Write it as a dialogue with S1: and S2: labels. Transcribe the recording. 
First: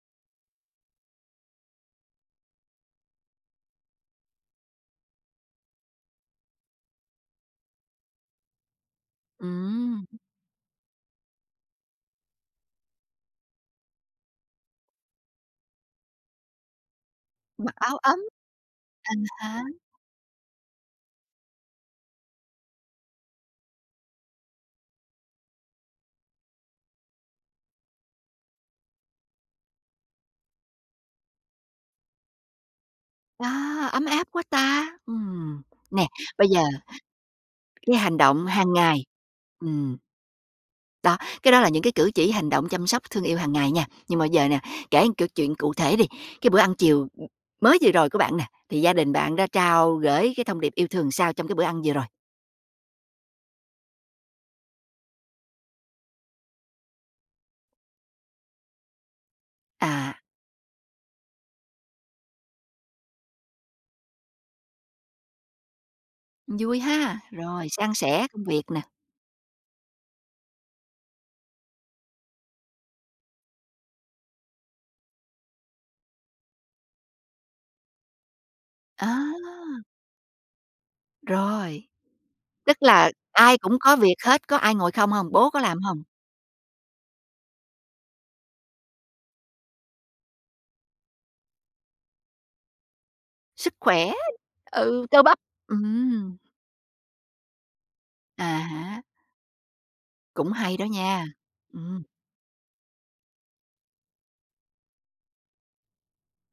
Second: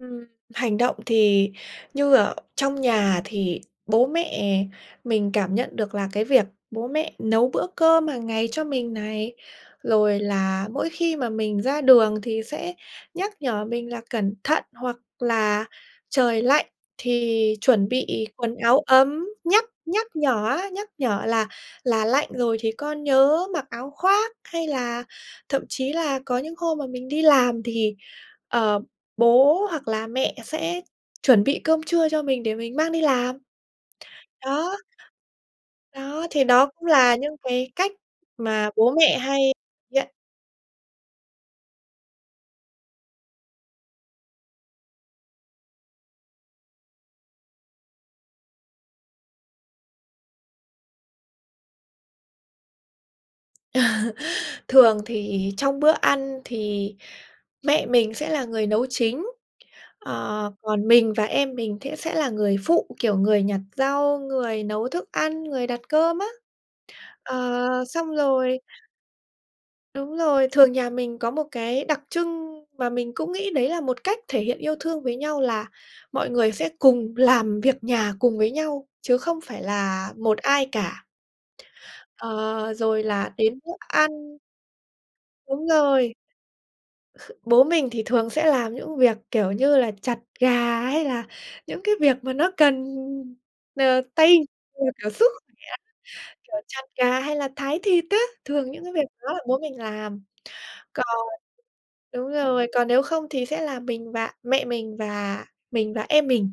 S1: Ừm, hành động thì như ở trong nhà thì bố mẹ mình cảm nhận được là cái việc bố mẹ nấu bữa cơm hàng ngày cho mình này.
S2: Ừm.
S1: Rồi là mỗi khi mà mình ra đường thì sẽ nhắc nhở mình là cẩn thận, hoặc là trời lạnh thì
S2: Mặc
S1: chuẩn
S2: áo ấm.
S1: bị quần áo
S2: À
S1: ấm,
S2: há.
S1: nhắc nhắc nhở á nhắc nhở là là lạnh rồi thì con nhớ mặc áo khoác. Hay là thậm chí là có những hôm mà mình đi làm thì, ờ, bố hoặc là mẹ sẽ chuẩn bị cơm trưa cho mình để mình mang đi làm.
S2: A, ấm áp quá
S1: Đó.
S2: ta! Ừm, nè,
S1: Đó, thì
S2: bây giờ
S1: đó cũng là những cái cách
S2: cái hành động
S1: mà
S2: hàng
S1: bố
S2: ngày
S1: mẹ hay
S2: ừm.
S1: nhận.
S2: Đó, cái đó là những cái cử chỉ, hành động chăm sóc thương yêu hàng ngày nha, nhưng mà giờ nè, kể câu chuyện cụ thể đi. Cái bữa ăn chiều, ừm, mới vừa rồi của bạn nè, thì gia đình bạn đã trao gởi cái thông điệp yêu thương sao trong cái bữa ăn vừa rồi?
S1: Thường thì trong bữa ăn thì mẹ mình sẽ là người nấu chính,
S2: À.
S1: ờ, còn mình và em mình sẽ sẽ là người phụ, kiểu, người nhặt rau, người nấu thức ăn, người đặt cơm á.
S2: Vui ha! Rồi,
S1: Ờ,
S2: san
S1: xong
S2: sẻ công
S1: rồi
S2: việc nè.
S1: Đúng rồi, thường nhà mình có một cái đặc trưng mà mình cũng nghĩ đấy là một cách thể hiện yêu thương với nhau là mọi người sẽ cùng làm việc nhà cùng với nhau chứ không phải
S2: À!
S1: là một ai cả.
S2: Rồi.
S1: Ờ,
S2: Tức
S1: rồi
S2: là
S1: là
S2: ai
S1: đến bữa
S2: cũng có việc
S1: ăn
S2: hết, có ai ngồi không hông? Bố có
S1: Đúng
S2: làm hông?
S1: rồi, bố mình thì thường sẽ làm những việc kiểu như là chặt gà hay là những cái việc mà nó cần
S2: Sức
S1: n
S2: khỏe,
S1: tay là,
S2: ừ,
S1: kiểu,
S2: cơ
S1: sức
S2: bắp,
S1: khỏe,
S2: ừm.
S1: kiểu chặt gà hay là thái thịt á,
S2: À
S1: thường những cái
S2: há.
S1: việc đó bố mình làm.
S2: Cũng hay đó
S1: Còn
S2: nha, ừm.
S1: đúng rồi, còn nếu không thì sẽ là mình và mẹ mình, và mình và em mình.